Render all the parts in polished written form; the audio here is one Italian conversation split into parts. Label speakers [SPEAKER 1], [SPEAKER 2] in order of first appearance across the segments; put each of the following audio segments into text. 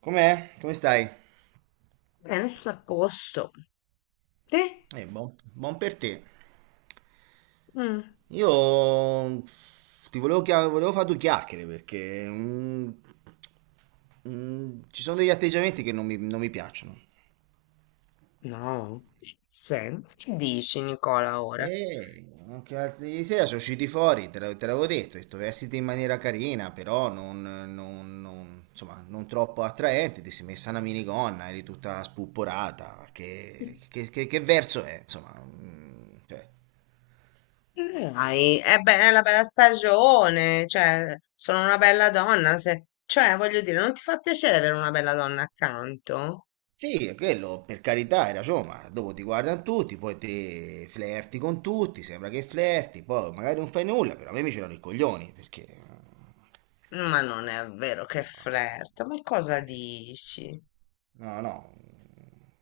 [SPEAKER 1] Com'è? Come stai?
[SPEAKER 2] Penso a posto. Te?
[SPEAKER 1] Buon, buon per te.
[SPEAKER 2] Mm.
[SPEAKER 1] Io ti volevo, volevo fare due chiacchiere perché ci sono degli atteggiamenti che non mi piacciono.
[SPEAKER 2] No. Che dici, Nicola, ora?
[SPEAKER 1] E anche l'altro ieri sera sono usciti fuori, te l'avevo detto, ho detto vestiti in maniera carina, però insomma, non troppo attraente, ti sei messa una minigonna, eri tutta spupporata, che verso è? Insomma, cioè.
[SPEAKER 2] Dai, è una bella stagione, cioè, sono una bella donna, cioè, voglio dire, non ti fa piacere avere una bella donna accanto?
[SPEAKER 1] Sì, è quello, per carità, hai ragione, ma dopo ti guardano tutti, poi te flerti con tutti, sembra che flerti, poi magari non fai nulla, però a me mi c'erano i coglioni, perché...
[SPEAKER 2] Ma non è vero che flirta, ma cosa
[SPEAKER 1] eh,
[SPEAKER 2] dici?
[SPEAKER 1] no, no,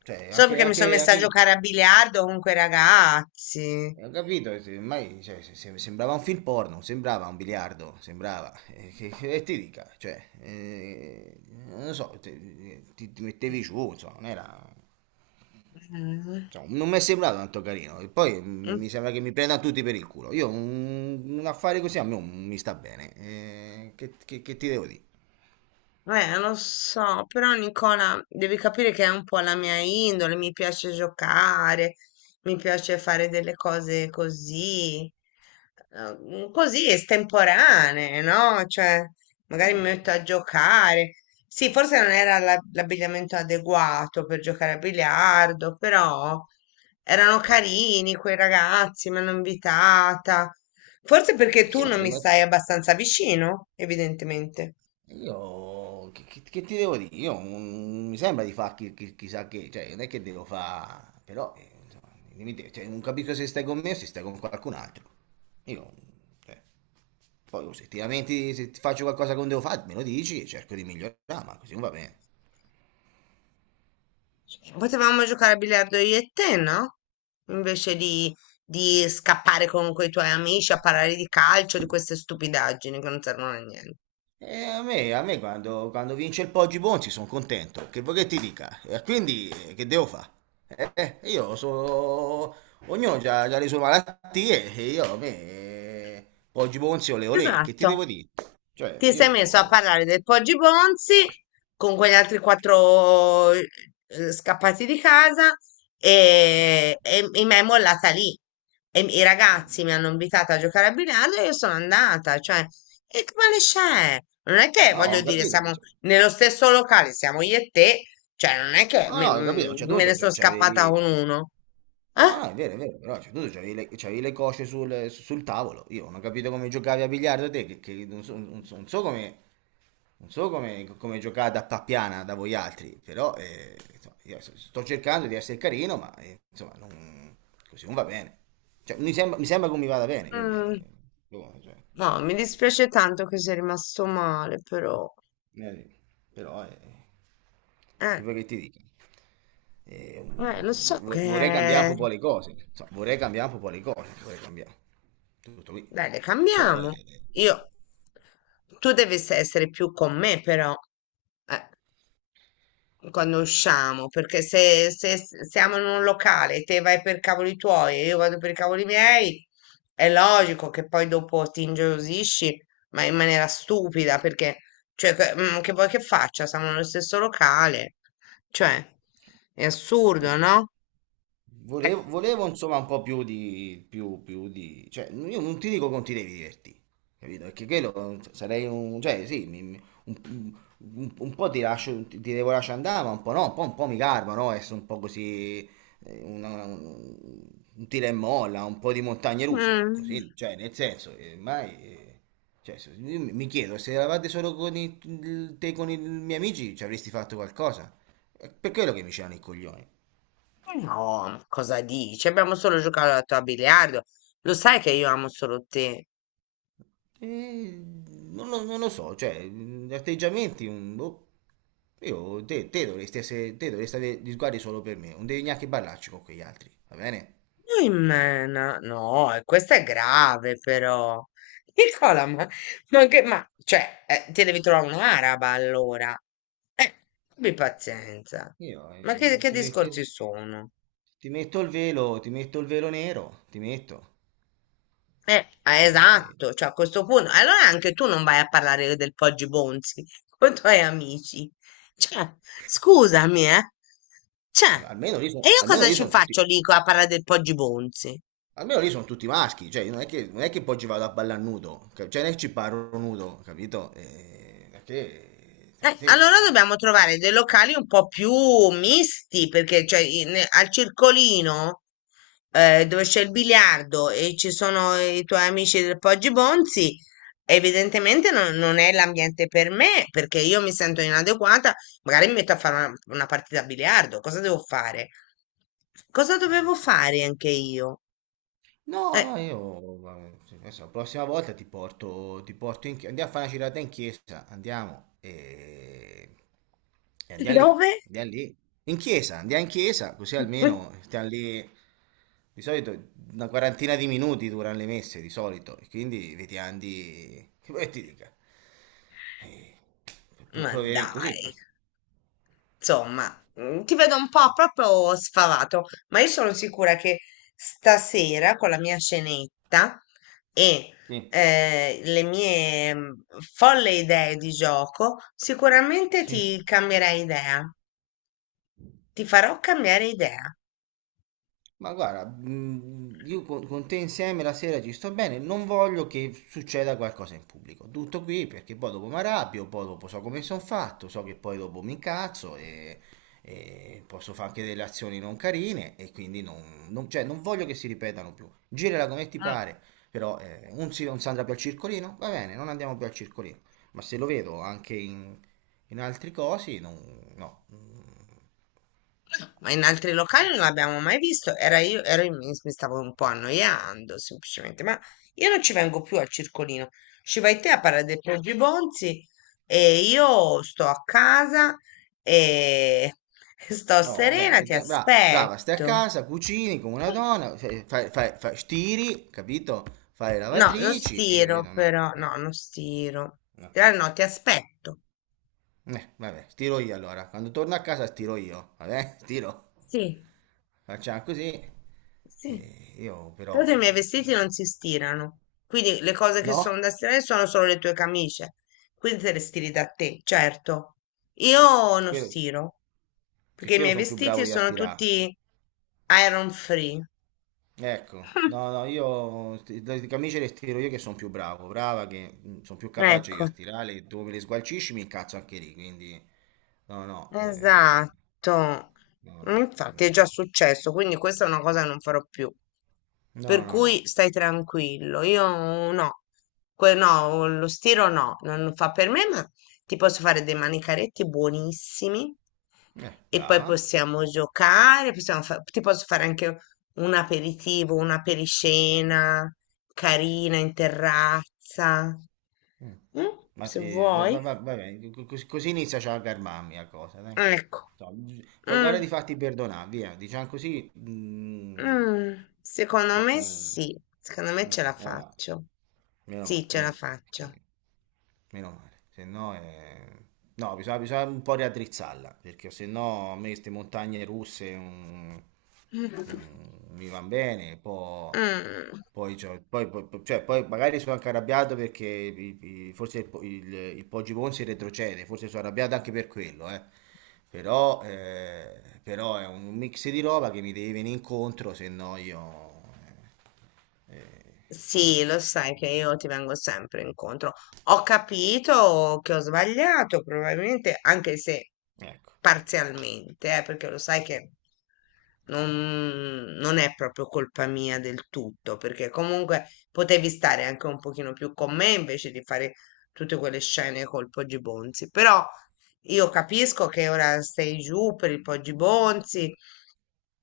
[SPEAKER 1] cioè
[SPEAKER 2] Solo
[SPEAKER 1] anche...
[SPEAKER 2] perché mi sono messa a
[SPEAKER 1] anche...
[SPEAKER 2] giocare a biliardo con quei ragazzi.
[SPEAKER 1] Ho capito, ormai cioè, sembrava un film porno, sembrava un biliardo, sembrava, che e ti dica, cioè, non lo so, ti mettevi giù, insomma, non era... Cioè, non mi è sembrato tanto carino. E poi
[SPEAKER 2] Mm.
[SPEAKER 1] mi sembra che mi prenda tutti per il culo. Io un affare così a me non mi sta bene. Che ti devo dire?
[SPEAKER 2] Lo so, però Nicola, devi capire che è un po' la mia indole, mi piace giocare, mi piace fare delle cose così, così estemporanee, no? Cioè, magari mi metto a giocare. Sì, forse non era l'abbigliamento adeguato per giocare a biliardo, però erano carini quei ragazzi, mi hanno invitata. Forse perché
[SPEAKER 1] Sì,
[SPEAKER 2] tu non mi
[SPEAKER 1] ma
[SPEAKER 2] stai abbastanza vicino, evidentemente.
[SPEAKER 1] io che ti devo dire? Io mi sembra di fare chissà che, cioè, non è che devo fare, però insomma, dimmi te, cioè, non capisco se stai con me o se stai con qualcun altro. Io, cioè, poi se ti lamenti, se ti faccio qualcosa che non devo fare, me lo dici e cerco di migliorare, ma così non va bene.
[SPEAKER 2] Potevamo giocare a biliardo io e te, no? Invece di scappare con quei tuoi amici a parlare di calcio, di queste stupidaggini che non servono a niente.
[SPEAKER 1] E a me quando, quando vince il Poggi Bonzi sono contento, che vuoi che ti dica? E quindi che devo fare? Io sono... Ognuno ha le sue malattie e io a me... Poggi Bonzi ole olè, che ti
[SPEAKER 2] Esatto,
[SPEAKER 1] devo dire? Cioè
[SPEAKER 2] ti sei messo a
[SPEAKER 1] io...
[SPEAKER 2] parlare del Poggi Bonzi con quegli altri quattro scappati di casa
[SPEAKER 1] eh,
[SPEAKER 2] e mi è mollata lì. E i
[SPEAKER 1] eh,
[SPEAKER 2] ragazzi mi hanno invitato a giocare a biliardo e io sono andata, cioè, e che male c'è? Non è che,
[SPEAKER 1] no,
[SPEAKER 2] voglio
[SPEAKER 1] ho
[SPEAKER 2] dire,
[SPEAKER 1] capito.
[SPEAKER 2] siamo
[SPEAKER 1] Cioè,
[SPEAKER 2] nello stesso locale, siamo io e te, cioè, non è che
[SPEAKER 1] no,
[SPEAKER 2] me,
[SPEAKER 1] no, ho capito, cioè
[SPEAKER 2] me ne
[SPEAKER 1] tu
[SPEAKER 2] sono
[SPEAKER 1] cioè,
[SPEAKER 2] scappata con
[SPEAKER 1] c'avevi...
[SPEAKER 2] uno,
[SPEAKER 1] No,
[SPEAKER 2] eh?
[SPEAKER 1] no, è vero, però cioè, tu c'avevi le cosce sul tavolo. Io non ho capito come giocavi a biliardo te, che non so, non so come... non so come, come giocare da pappiana da voi altri, però insomma, io so, sto cercando di essere carino, ma insomma, così non va bene. Cioè, mi sembra che mi vada bene, quindi...
[SPEAKER 2] Mm,
[SPEAKER 1] boh, cioè,
[SPEAKER 2] no, mi dispiace tanto che sei rimasto male, però,
[SPEAKER 1] eh, però, che
[SPEAKER 2] eh.
[SPEAKER 1] vuoi che ti dica? Eh,
[SPEAKER 2] Lo so
[SPEAKER 1] vorrei cambiare
[SPEAKER 2] che...
[SPEAKER 1] un po' le cose, insomma, vorrei cambiare un po' le cose, vorrei cambiare tutto qui,
[SPEAKER 2] Dai, le
[SPEAKER 1] però...
[SPEAKER 2] cambiamo. Io... Tu devi essere più con me, però, eh, quando usciamo, perché se siamo in un locale, te vai per cavoli tuoi e io vado per i cavoli miei, è logico che poi dopo ti ingelosisci, ma in maniera stupida, perché, cioè, che vuoi che faccia? Siamo nello stesso locale. Cioè, è assurdo,
[SPEAKER 1] cioè,
[SPEAKER 2] no? Eh.
[SPEAKER 1] volevo, volevo, insomma un po' più di, più di, cioè io non ti dico che non ti devi divertire, capito? Perché quello sarei un, cioè sì, un, un po' ti lascio, ti devo lasciare andare, ma un po' no, un po' mi garba, no? Essere un po' così, eh, una- un, un tira e molla, un po' di montagne russe, ma
[SPEAKER 2] Mm.
[SPEAKER 1] così, cioè nel senso, mai, cioè, io mi chiedo, se eravate solo con i, te con i miei amici ci avresti fatto qualcosa? È per quello che mi c'erano i coglioni.
[SPEAKER 2] No, ma cosa dici? Abbiamo solo giocato a biliardo. Lo sai che io amo solo te.
[SPEAKER 1] Eh, non lo so, cioè, atteggiamenti, boh, io, te dovresti essere, te dovresti avere gli sguardi solo per me, non devi neanche parlarci con quegli altri, va bene?
[SPEAKER 2] Noi mena. No, no, e questa è grave però. Nicola, ma che, ma, cioè, ti devi trovare un'araba allora. Eh, abbi pazienza.
[SPEAKER 1] Io
[SPEAKER 2] Ma che, che discorsi sono?
[SPEAKER 1] ti metto il velo, ti metto il velo nero, ti metto,
[SPEAKER 2] Ah,
[SPEAKER 1] e-
[SPEAKER 2] esatto, cioè a questo punto, allora anche tu non vai a parlare del Poggi Bonzi con i tuoi amici. Cioè, scusami, eh. Cioè,
[SPEAKER 1] almeno lì,
[SPEAKER 2] e
[SPEAKER 1] sono
[SPEAKER 2] io cosa ci faccio lì a parlare del Poggi Bonzi?
[SPEAKER 1] almeno lì sono tutti maschi, cioè, non è che poi ci vado a ballare nudo, cioè, non è che ci parlo nudo, capito? Perché,
[SPEAKER 2] Allora dobbiamo trovare dei locali un po' più misti, perché cioè, al circolino dove c'è il biliardo e ci sono i tuoi amici del Poggi Bonzi, evidentemente non è l'ambiente per me, perché io mi sento inadeguata, magari mi metto a fare una partita a biliardo, cosa devo fare? Cosa
[SPEAKER 1] sì,
[SPEAKER 2] dovevo
[SPEAKER 1] forse.
[SPEAKER 2] fare anche io?
[SPEAKER 1] No,
[SPEAKER 2] Eh,
[SPEAKER 1] no, io, ma, sì, adesso, la prossima volta ti porto in chiesa, andiamo a fare una girata in chiesa, andiamo e
[SPEAKER 2] dove?
[SPEAKER 1] andiamo lì, in chiesa, andiamo in chiesa, così almeno stiamo lì, di solito una quarantina di minuti durano le messe, di solito, e quindi vediamo di, che vuoi che ti dica, eh,
[SPEAKER 2] Ma
[SPEAKER 1] provare in così,
[SPEAKER 2] dai. Insomma, ti vedo un po' proprio sfavato, ma io sono sicura che stasera con la mia scenetta e
[SPEAKER 1] sì,
[SPEAKER 2] le mie folle idee di gioco, sicuramente
[SPEAKER 1] sì.
[SPEAKER 2] ti cambierai idea, ti farò cambiare idea.
[SPEAKER 1] Ma guarda, io con te insieme la sera ci sto bene, non voglio che succeda qualcosa in pubblico. Tutto qui, perché poi dopo mi arrabbio, poi dopo so come sono fatto, so che poi dopo mi incazzo e posso fare anche delle azioni non carine e quindi cioè, non voglio che si ripetano più. Girala come ti pare, però non si andrà più al circolino, va bene, non andiamo più al circolino. Ma se lo vedo anche in altri cosi, no.
[SPEAKER 2] Ma in altri locali non l'abbiamo mai visto. Era io, mi stavo un po' annoiando semplicemente, ma io non ci vengo più al circolino. Ci vai te a Parla dei Pogibonzi e io sto a casa e sto
[SPEAKER 1] Oh,
[SPEAKER 2] serena,
[SPEAKER 1] ok,
[SPEAKER 2] ti
[SPEAKER 1] brava, stai a
[SPEAKER 2] aspetto.
[SPEAKER 1] casa, cucini come una donna, stiri, capito? Fai le
[SPEAKER 2] No, non
[SPEAKER 1] lavatrici, io
[SPEAKER 2] stiro
[SPEAKER 1] capito, no,
[SPEAKER 2] però,
[SPEAKER 1] no,
[SPEAKER 2] no, non stiro.
[SPEAKER 1] no.
[SPEAKER 2] No, ti aspetto.
[SPEAKER 1] Vabbè, stiro io allora, quando torno a casa stiro io, vabbè, stiro,
[SPEAKER 2] Sì.
[SPEAKER 1] facciamo così.
[SPEAKER 2] Sì.
[SPEAKER 1] Io
[SPEAKER 2] Tra l'altro i miei
[SPEAKER 1] però,
[SPEAKER 2] vestiti non si stirano, quindi le cose che sono
[SPEAKER 1] no,
[SPEAKER 2] da stirare sono solo le tue camicie, quindi te le stiri da te, certo. Io non
[SPEAKER 1] quello,
[SPEAKER 2] stiro,
[SPEAKER 1] che
[SPEAKER 2] perché i
[SPEAKER 1] quello
[SPEAKER 2] miei
[SPEAKER 1] sono più
[SPEAKER 2] vestiti
[SPEAKER 1] bravo io a
[SPEAKER 2] sono
[SPEAKER 1] stirare.
[SPEAKER 2] tutti iron free.
[SPEAKER 1] Ecco, no, no, le camicie le stiro io che sono più bravo, brava, che sono più capace io a
[SPEAKER 2] Ecco.
[SPEAKER 1] stirare, tu me le sgualcisci mi incazzo anche lì, quindi no, no,
[SPEAKER 2] Esatto,
[SPEAKER 1] no, no,
[SPEAKER 2] infatti è già
[SPEAKER 1] mm,
[SPEAKER 2] successo, quindi questa è una cosa che non farò più. Per
[SPEAKER 1] no, no, no,
[SPEAKER 2] cui stai tranquillo, io no, no, lo stiro no, non fa per me, ma ti posso fare dei manicaretti buonissimi e poi
[SPEAKER 1] brava.
[SPEAKER 2] possiamo giocare, ti posso fare anche un aperitivo, una periscena carina in terrazza,
[SPEAKER 1] Mm.
[SPEAKER 2] mm,
[SPEAKER 1] Ma
[SPEAKER 2] se
[SPEAKER 1] va,
[SPEAKER 2] vuoi.
[SPEAKER 1] va bene, così inizia già a calmarmi la cosa, dai.
[SPEAKER 2] Ecco.
[SPEAKER 1] No, guarda
[SPEAKER 2] Mm.
[SPEAKER 1] di farti perdonare, via, diciamo così,
[SPEAKER 2] Mm, secondo
[SPEAKER 1] perché
[SPEAKER 2] me
[SPEAKER 1] è un...
[SPEAKER 2] sì, secondo me
[SPEAKER 1] mm,
[SPEAKER 2] ce la
[SPEAKER 1] meno male,
[SPEAKER 2] faccio.
[SPEAKER 1] meno
[SPEAKER 2] Sì,
[SPEAKER 1] male,
[SPEAKER 2] ce la
[SPEAKER 1] via,
[SPEAKER 2] faccio.
[SPEAKER 1] perché... Meno male, se no è... No, bisogna un po' riaddrizzarla, perché se no a me queste montagne russe mi van bene,
[SPEAKER 2] Mm.
[SPEAKER 1] poi, cioè, poi magari sono anche arrabbiato perché forse il Poggi Ponzi retrocede, forse sono arrabbiato anche per quello, eh. Però, però è un mix di roba che mi deve venire incontro, se no io... eh,
[SPEAKER 2] Sì, lo sai che io ti vengo sempre incontro. Ho capito che ho sbagliato, probabilmente, anche se
[SPEAKER 1] ecco,
[SPEAKER 2] parzialmente, perché lo sai che non è proprio colpa mia del tutto, perché comunque potevi stare anche un pochino più con me invece di fare tutte quelle scene col Poggi Bonzi. Però io capisco che ora sei giù per il Poggi Bonzi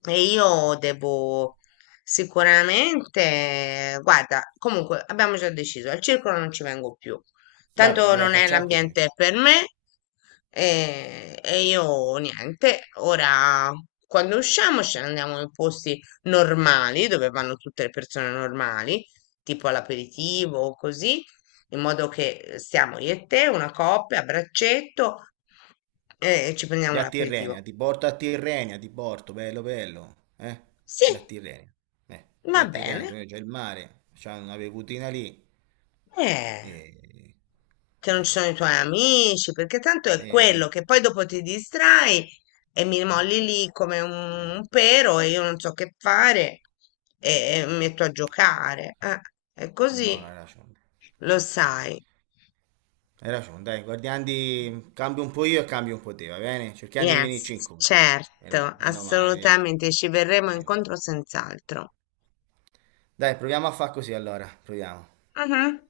[SPEAKER 2] e io devo sicuramente, guarda, comunque abbiamo già deciso, al circolo non ci vengo più,
[SPEAKER 1] va
[SPEAKER 2] tanto
[SPEAKER 1] bene, dai,
[SPEAKER 2] non è
[SPEAKER 1] facciamo così.
[SPEAKER 2] l'ambiente per me, e io niente, ora quando usciamo ce ne andiamo in posti normali dove vanno tutte le persone normali, tipo all'aperitivo o così, in modo che stiamo io e te, una coppia a braccetto, e ci
[SPEAKER 1] Di
[SPEAKER 2] prendiamo
[SPEAKER 1] a Tirrenia,
[SPEAKER 2] l'aperitivo.
[SPEAKER 1] ti porto a Tirrenia, ti porto, bello bello, eh? Di
[SPEAKER 2] Sì,
[SPEAKER 1] a Tirrenia, di
[SPEAKER 2] va
[SPEAKER 1] a Tirrenia,
[SPEAKER 2] bene.
[SPEAKER 1] cioè c'è il mare, c'è una bevutina lì,
[SPEAKER 2] Eh,
[SPEAKER 1] e...
[SPEAKER 2] che non ci sono i
[SPEAKER 1] e-
[SPEAKER 2] tuoi amici, perché tanto è quello
[SPEAKER 1] e-
[SPEAKER 2] che poi dopo ti distrai e mi molli lì come un,
[SPEAKER 1] e-
[SPEAKER 2] un pero e io non so che fare e, e mi metto a giocare. È
[SPEAKER 1] no, non hai
[SPEAKER 2] così,
[SPEAKER 1] ragione,
[SPEAKER 2] lo sai.
[SPEAKER 1] hai ragione, dai, guardiamo di... cambio un po' io e cambio un po' te, va bene? Cerchiamo di venirci
[SPEAKER 2] Yes,
[SPEAKER 1] incontro,
[SPEAKER 2] certo,
[SPEAKER 1] meno male, via.
[SPEAKER 2] assolutamente, ci verremo
[SPEAKER 1] Meno
[SPEAKER 2] incontro
[SPEAKER 1] male.
[SPEAKER 2] senz'altro.
[SPEAKER 1] Dai, proviamo a far così allora, proviamo.
[SPEAKER 2] Mhm.